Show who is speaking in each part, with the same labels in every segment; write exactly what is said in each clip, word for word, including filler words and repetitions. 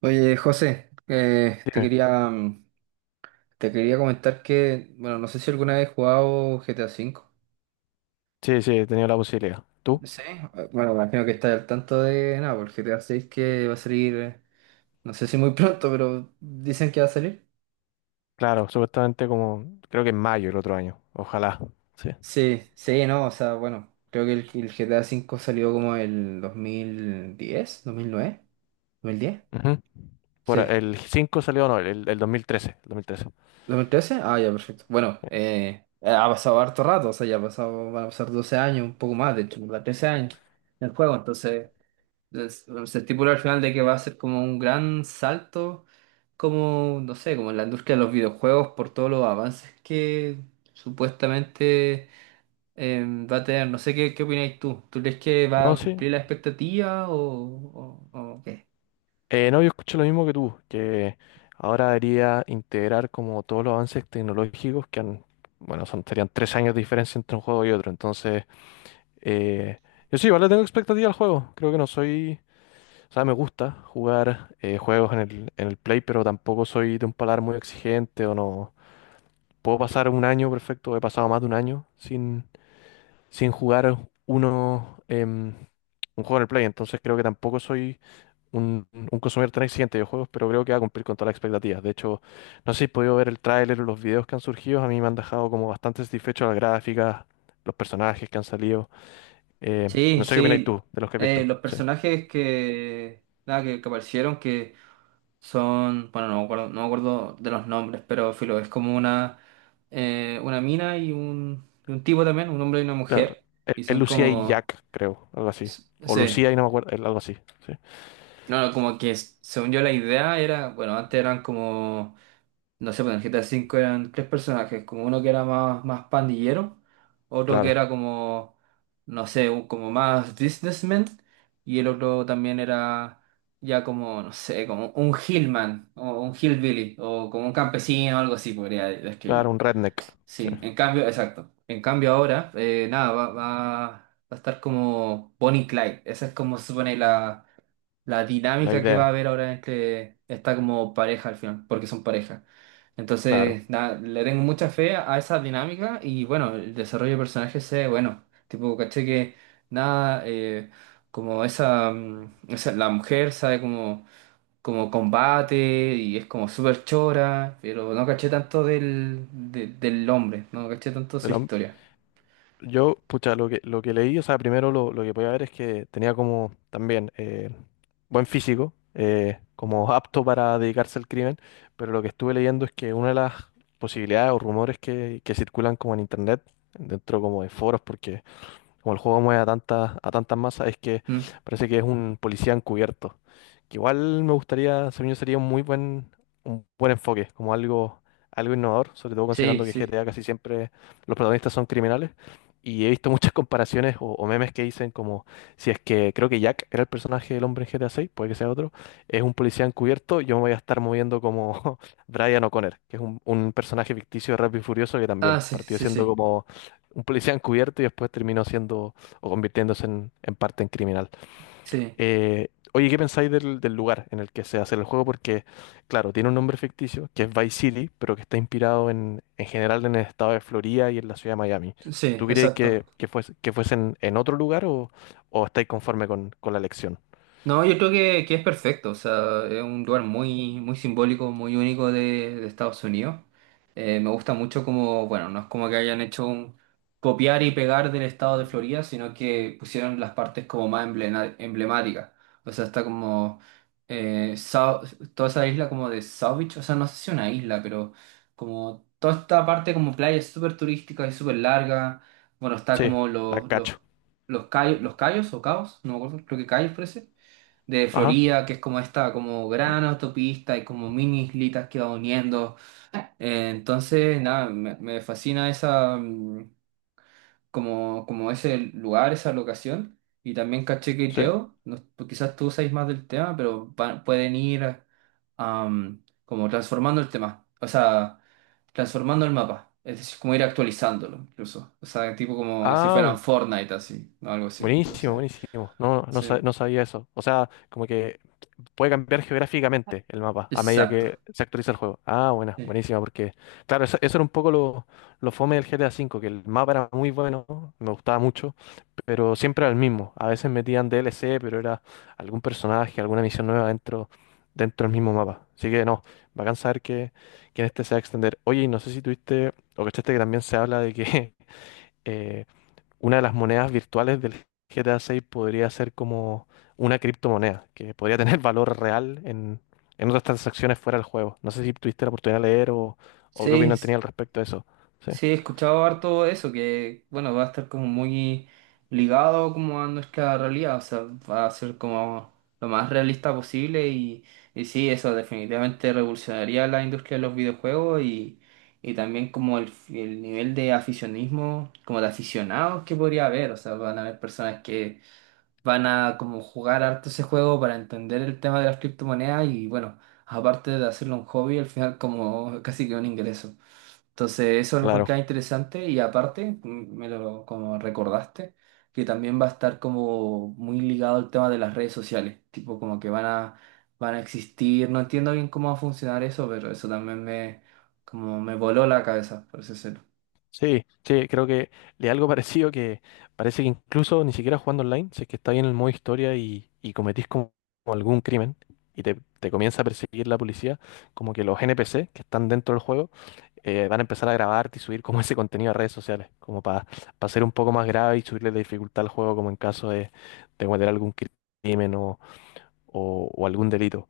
Speaker 1: Oye, José, eh, te
Speaker 2: Dime.
Speaker 1: quería, mm, te quería comentar que, bueno, no sé si alguna vez has jugado G T A cinco.
Speaker 2: Sí, sí, he tenido la posibilidad. ¿Tú?
Speaker 1: Sí. Eh, Bueno, me imagino que estás al tanto de nada, porque G T A seis que va a salir, eh, no sé si muy pronto, pero dicen que va a salir.
Speaker 2: Claro, supuestamente como, creo que en mayo el otro año. Ojalá. Sí.
Speaker 1: Sí, sí, no, o sea, bueno, creo que el, el G T A cinco salió como el dos dos mil mil diez dos mil nueve dos mil diez.
Speaker 2: Ujú. Por a-
Speaker 1: Sí.
Speaker 2: el cinco salió, no, el, el dos mil trece, el dos mil trece.
Speaker 1: ¿dos mil trece? Ah, ya, perfecto. Bueno, eh, ha pasado harto rato, o sea, ya ha pasado, van a pasar doce años, un poco más, de hecho, ¿verdad? trece años en el juego. Entonces, es- se estipula al final de que va a ser como un gran salto, como, no sé, como en la industria de los videojuegos, por todos los avances que supuestamente eh, va a tener. No sé qué, qué opináis tú. ¿Tú crees que va
Speaker 2: No,
Speaker 1: a
Speaker 2: sí.
Speaker 1: cumplir la expectativa o, o, o qué?
Speaker 2: Eh, no, yo escucho lo mismo que tú, que ahora debería integrar como todos los avances tecnológicos que han, bueno, son, serían tres años de diferencia entre un juego y otro. Entonces, eh, yo sí, vale, tengo expectativa al juego. Creo que no soy, o sea, me gusta jugar eh, juegos en el, en el Play, pero tampoco soy de un paladar muy exigente o no. Puedo pasar un año perfecto, he pasado más de un año sin, sin jugar uno, em, un juego en el Play. Entonces, creo que tampoco soy un, un consumidor tan exigente de juegos, pero creo que va a cumplir con todas las expectativas. De hecho, no sé si he podido ver el tráiler o los videos que han surgido, a mí me han dejado como bastante satisfecho las gráficas, los personajes que han salido. Eh, no
Speaker 1: Sí,
Speaker 2: sé qué opinas
Speaker 1: sí,
Speaker 2: tú de los que has
Speaker 1: eh,
Speaker 2: visto.
Speaker 1: los
Speaker 2: Sí.
Speaker 1: personajes que, nada, que, que aparecieron, que son, bueno, no me acuerdo, no me acuerdo de los nombres, pero filo, es como una, eh, una mina y un, y un tipo también, un hombre y una
Speaker 2: Claro,
Speaker 1: mujer,
Speaker 2: es,
Speaker 1: y
Speaker 2: es
Speaker 1: son
Speaker 2: Lucía y
Speaker 1: como,
Speaker 2: Jack, creo, algo así.
Speaker 1: s-
Speaker 2: O Lucía
Speaker 1: sí,
Speaker 2: y no me acuerdo, es algo así. Sí.
Speaker 1: no, no, como que, s- según yo la idea era, bueno, antes eran como no sé, pues en el G T A V eran tres personajes, como uno que era más, más pandillero, otro que
Speaker 2: Claro,
Speaker 1: era como, no sé, un- como más businessman, y el otro también era ya como, no sé, como un hillman, o un hillbilly, o como un campesino, algo así podría
Speaker 2: claro,
Speaker 1: describirlo.
Speaker 2: un redneck. Sí.
Speaker 1: Sí, en cambio, exacto. En cambio ahora, eh, nada, va, va, va a estar como Bonnie y Clyde, esa es como se supone la la
Speaker 2: La
Speaker 1: dinámica que va a
Speaker 2: idea,
Speaker 1: haber ahora entre esta como pareja al final, porque son pareja.
Speaker 2: claro.
Speaker 1: Entonces, nada, le tengo mucha fe a, a esa dinámica y bueno, el desarrollo de personajes es bueno. Tipo, caché que nada, eh, como esa, mm, esa- la mujer sabe como, como combate y es como súper chora, pero no caché tanto del, de- del hombre, no caché tanto su
Speaker 2: El hom-
Speaker 1: historia.
Speaker 2: yo, pucha, lo que, lo que leí, o sea, primero lo, lo que podía ver es que tenía como también eh, buen físico, eh, como apto para dedicarse al crimen, pero lo que estuve leyendo es que una de las posibilidades o rumores que, que circulan como en internet, dentro como de foros, porque como el juego mueve a tantas, a tantas masas, es que
Speaker 1: Mm.
Speaker 2: parece que es un policía encubierto. Que igual me gustaría, según yo, sería un muy buen, un buen enfoque, como algo, algo innovador, sobre todo
Speaker 1: Sí,
Speaker 2: considerando que
Speaker 1: sí.
Speaker 2: G T A casi siempre los protagonistas son criminales. Y he visto muchas comparaciones o, o memes que dicen como si es que creo que Jack era el personaje del hombre en G T A seis, puede que sea otro, es un policía encubierto, yo me voy a estar moviendo como Brian O'Connor, que es un, un personaje ficticio de Rápido y Furioso, que también
Speaker 1: Ah, sí,
Speaker 2: partió
Speaker 1: sí,
Speaker 2: siendo
Speaker 1: sí,
Speaker 2: como un policía encubierto y después terminó siendo o convirtiéndose en, en parte en criminal.
Speaker 1: sí,
Speaker 2: Eh, oye, ¿qué pensáis del, del lugar en el que se hace el juego? Porque, claro, tiene un nombre ficticio que es Vice City, pero que está inspirado en, en general en el estado de Florida y en la ciudad de Miami.
Speaker 1: sí,
Speaker 2: ¿Tú creéis
Speaker 1: exacto.
Speaker 2: que, que fuese, que fuese en, en otro lugar o, o estáis conforme con, con la elección?
Speaker 1: No, yo creo que, que es perfecto, o sea, es un lugar muy, muy simbólico, muy único de, de Estados Unidos. Eh, me gusta mucho como, bueno, no es como que hayan hecho un copiar y pegar del estado de Florida, sino que pusieron las partes como más emblena- emblemáticas. O sea, está como eh, Sau- toda esa isla como de South Beach, o sea, no sé si una isla, pero como toda esta parte como playa es súper turística y súper larga. Bueno, está
Speaker 2: Sí,
Speaker 1: como
Speaker 2: la
Speaker 1: los, los,
Speaker 2: cacho.
Speaker 1: los, cay- los cayos o caos, no me acuerdo, creo que cayos parece de
Speaker 2: Ajá.
Speaker 1: Florida, que es como esta como
Speaker 2: Sí.
Speaker 1: gran autopista y como mini islitas que va uniendo. Eh, entonces, nada, me, me fascina esa mm, como, como ese lugar, esa locación. Y también caché que
Speaker 2: sí.
Speaker 1: creo, no- pues quizás tú sabes más del tema, pero pa- pueden ir am, como transformando el tema, o sea, transformando el mapa, es decir, como ir actualizándolo incluso, o sea, tipo como si
Speaker 2: Ah,
Speaker 1: fueran
Speaker 2: bu-
Speaker 1: Fortnite así, o algo así,
Speaker 2: buenísimo,
Speaker 1: entonces,
Speaker 2: buenísimo. No, no, sa-
Speaker 1: sí,
Speaker 2: no sabía eso. O sea, como que puede cambiar geográficamente el mapa a medida
Speaker 1: exacto.
Speaker 2: que se actualiza el juego. Ah, buena,
Speaker 1: Sí,
Speaker 2: buenísima, porque, claro, eso, eso era un poco lo, lo fome del G T A cinco, que el mapa era muy bueno, me gustaba mucho, pero siempre era el mismo. A veces metían D L C, pero era algún personaje, alguna misión nueva dentro, dentro, del mismo mapa. Así que no, bacán saber que, que en este se va a extender. Oye, y no sé si tuviste o cachaste que también se habla de que. eh, una de las monedas virtuales del G T A seis podría ser como una criptomoneda, que podría tener valor real en, en otras transacciones fuera del juego. No sé si tuviste la oportunidad de leer, o, o qué
Speaker 1: sí.
Speaker 2: opinión tenía al respecto de eso. Sí,
Speaker 1: Sí, he escuchado harto eso, que bueno, va a estar como muy ligado como a nuestra realidad, o sea, va a ser como lo más realista posible y, y sí, eso definitivamente revolucionaría la industria de los videojuegos y, y también como el, el nivel de aficionismo, como de aficionados que podría haber, o sea, van a haber personas que van a como jugar harto ese juego para entender el tema de las criptomonedas y bueno, aparte de hacerlo un hobby, al final como casi que un ingreso. Entonces, eso lo
Speaker 2: claro.
Speaker 1: encontraba interesante y aparte, mm, me lo como recordaste, que también va a estar como muy ligado al tema de las redes sociales, tipo como que van a, van a existir, no entiendo bien cómo va a funcionar eso, pero eso también me, como me voló la cabeza, por ese cero.
Speaker 2: Sí, sí, creo que le algo parecido, que parece que incluso ni siquiera jugando online, si es que está bien en el modo historia y, y cometís como como algún crimen y te, te comienza a perseguir la policía, como que los N P C que están dentro del juego eh, van a empezar a grabarte y subir como ese contenido a redes sociales, como para ser un poco más grave y subirle la dificultad al juego como en caso de, de cometer algún crimen o, o- o algún delito.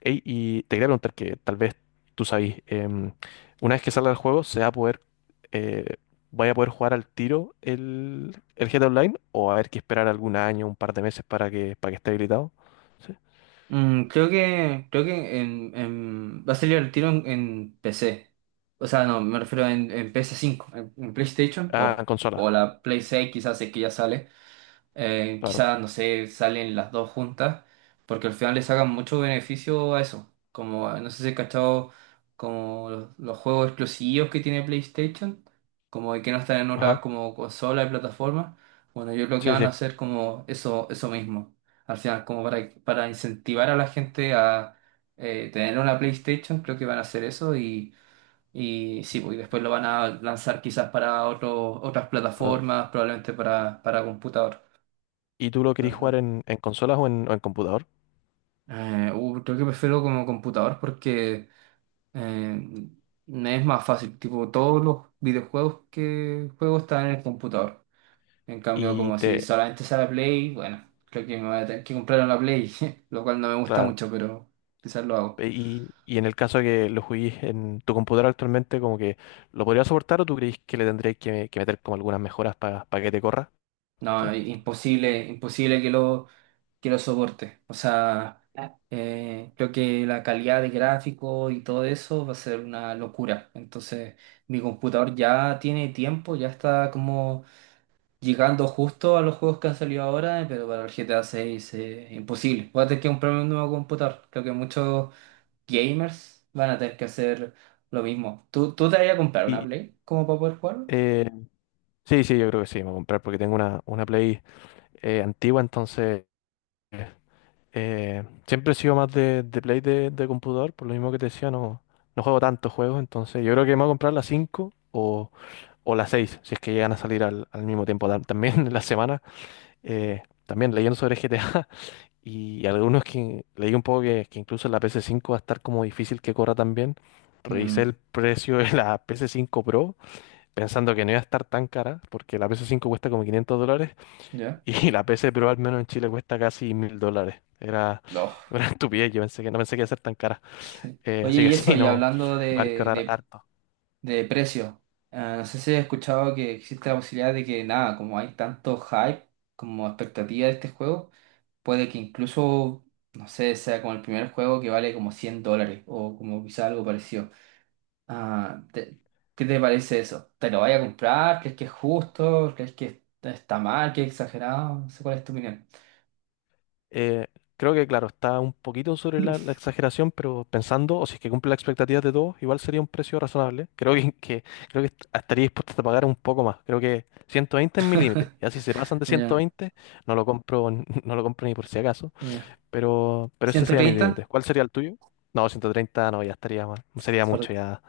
Speaker 2: Ey, y te quería preguntar que tal vez tú sabes, em, una vez que salga el juego, ¿se va a poder, eh, vaya a poder jugar al tiro el, el G T A Online o va a haber que esperar algún año, un par de meses para que, para que esté habilitado? Sí.
Speaker 1: Mm, creo que, creo que en, en- va a salir el tiro en, en P C, o sea, no, me refiero en, en P S cinco, en, en PlayStation
Speaker 2: Ah, en
Speaker 1: o,
Speaker 2: consola,
Speaker 1: o la Play seis quizás es que ya sale. Eh,
Speaker 2: claro.
Speaker 1: quizás, no sé, salen las dos juntas, porque al final le sacan mucho beneficio a eso. Como, no sé si he cachado, como los, los juegos exclusivos que tiene PlayStation, como de que no están en otras
Speaker 2: Ajá,
Speaker 1: como consolas y plataformas. Bueno, yo creo que
Speaker 2: sí,
Speaker 1: van a
Speaker 2: sí.
Speaker 1: hacer como eso, eso mismo. Al final, como para, para incentivar a la gente a eh, tener una PlayStation, creo que van a hacer eso y, y sí, pues, y después lo van a lanzar quizás para otro- otras
Speaker 2: Pa-
Speaker 1: plataformas, probablemente para, para computador.
Speaker 2: ¿Y tú lo querés jugar en, en consolas o en, o en computador?
Speaker 1: Eh, uh, creo que prefiero como computador porque eh, me es más fácil. Tipo, todos los videojuegos que juego están en el computador. En cambio,
Speaker 2: Y
Speaker 1: como si
Speaker 2: te,
Speaker 1: solamente sale Play, bueno, creo que me voy a tener que comprar una Play, lo cual no me gusta
Speaker 2: claro.
Speaker 1: mucho, pero quizás lo hago.
Speaker 2: e- Y, y en el caso de que lo juguís en tu computador actualmente, como que, ¿lo podrías soportar o tú creís que le tendrías que, que meter como algunas mejoras para que te corra?
Speaker 1: No, imposible, imposible que lo, que lo soporte. O sea, eh, creo que la calidad de gráfico y todo eso va a ser una locura. Entonces, mi computador ya tiene tiempo, ya está como llegando justo a los juegos que han salido ahora, eh, pero para el G T A seis es imposible. Voy a tener que comprarme un nuevo computador. Creo que muchos gamers van a tener que hacer lo mismo. ¿Tú, tú te vas a comprar una
Speaker 2: Y
Speaker 1: Play como para poder jugarlo?
Speaker 2: eh, sí, sí, yo creo que sí, me voy a comprar porque tengo una, una Play eh, antigua. Entonces, eh, siempre he sido más de, de Play de, de computador, por lo mismo que te decía, no, no juego tantos juegos. Entonces yo creo que me voy a comprar la cinco o, o la seis, si es que llegan a salir al, al mismo tiempo tam- también en la semana. Eh, también leyendo sobre G T A, y algunos que leí un poco, que, que incluso en la ps cinco va a estar como difícil que corra también. Revisé el
Speaker 1: Mm,
Speaker 2: precio de la ps cinco Pro pensando que no iba a estar tan cara, porque la P S cinco cuesta como quinientos dólares,
Speaker 1: ya.
Speaker 2: y la P C Pro al menos en Chile cuesta casi mil dólares. Era
Speaker 1: No.
Speaker 2: una estupidez. Yo pensé que no, pensé que iba a ser tan cara.
Speaker 1: Sí.
Speaker 2: Eh,
Speaker 1: Oye,
Speaker 2: así que
Speaker 1: y eso,
Speaker 2: sí,
Speaker 1: y
Speaker 2: no,
Speaker 1: hablando
Speaker 2: va a
Speaker 1: de,
Speaker 2: ahorrar
Speaker 1: de,
Speaker 2: harto.
Speaker 1: de precio, eh, no sé si has escuchado que existe la posibilidad de que, nada, como hay tanto hype como expectativa de este juego, puede que incluso, no sé, sea como el primer juego que vale como cien dólares o como quizá algo parecido. Ah, te- ¿qué te parece eso? ¿Te lo vaya a comprar? ¿Crees que es justo? ¿Crees que está mal? ¿Que es exagerado? No sé cuál es tu opinión.
Speaker 2: Eh, Creo que, claro, está un poquito sobre la, la exageración, pero pensando, o si es que cumple las expectativas de todos, igual sería un precio razonable. Creo que, que- creo que est- estaría dispuesto a pagar un poco más. Creo que ciento veinte es mi límite. Ya si se pasan de
Speaker 1: Ya,
Speaker 2: ciento veinte, no lo compro, n- no lo compro ni por si acaso.
Speaker 1: ya.
Speaker 2: Pero, pero ese sería mi límite.
Speaker 1: ¿ciento treinta?
Speaker 2: ¿Cuál sería el tuyo? No, ciento treinta no, ya estaría mal. Sería mucho,
Speaker 1: Por-
Speaker 2: ya.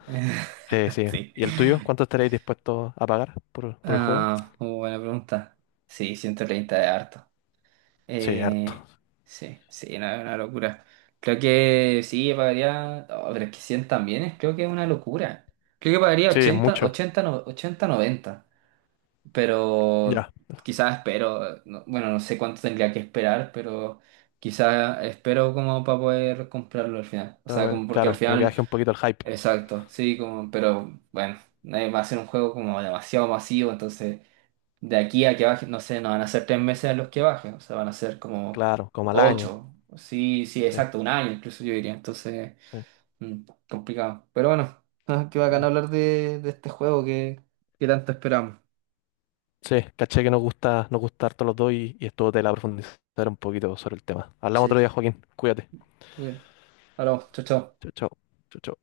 Speaker 2: Sí, sí.
Speaker 1: Sí.
Speaker 2: ¿Y el tuyo? ¿Cuánto estaréis dispuestos a pagar por, por el juego?
Speaker 1: Ah, muy buena pregunta. Sí, ciento treinta es harto.
Speaker 2: Sí, harto.
Speaker 1: Eh, sí, sí, no, es una locura. Creo que sí, pagaría. Oh, pero es que cien también es, creo que es una locura. Creo que pagaría
Speaker 2: Sí, es
Speaker 1: ochenta
Speaker 2: mucho.
Speaker 1: ochenta no- ochenta noventa. Pero
Speaker 2: Ya.
Speaker 1: quizás espero, no- bueno, no sé cuánto tendría que esperar, pero quizás espero como para poder comprarlo al final. O
Speaker 2: Pero
Speaker 1: sea,
Speaker 2: bueno,
Speaker 1: como porque al
Speaker 2: claro, como que
Speaker 1: final,
Speaker 2: baje un poquito el hype.
Speaker 1: exacto, sí, como, pero bueno, eh, va a ser un juego como demasiado masivo, entonces. De aquí a que baje, no sé, no van a ser tres meses en los que baje, o sea, van a ser como
Speaker 2: Claro, como al año.
Speaker 1: ocho, sí, sí,
Speaker 2: Sí,
Speaker 1: exacto, un año incluso yo diría, entonces,
Speaker 2: sí.
Speaker 1: mm, complicado. Pero bueno, ah, qué bacán
Speaker 2: Bueno.
Speaker 1: hablar de, de este juego que, que tanto esperamos.
Speaker 2: Sí, caché que nos gusta, nos gusta, harto los dos, y, y estuvo tela profundizar un poquito sobre el tema. Hablamos
Speaker 1: Sí,
Speaker 2: otro día, Joaquín. Cuídate.
Speaker 1: muy bien. Hablamos, chao, chao.
Speaker 2: Chao, chao. Chao, chao.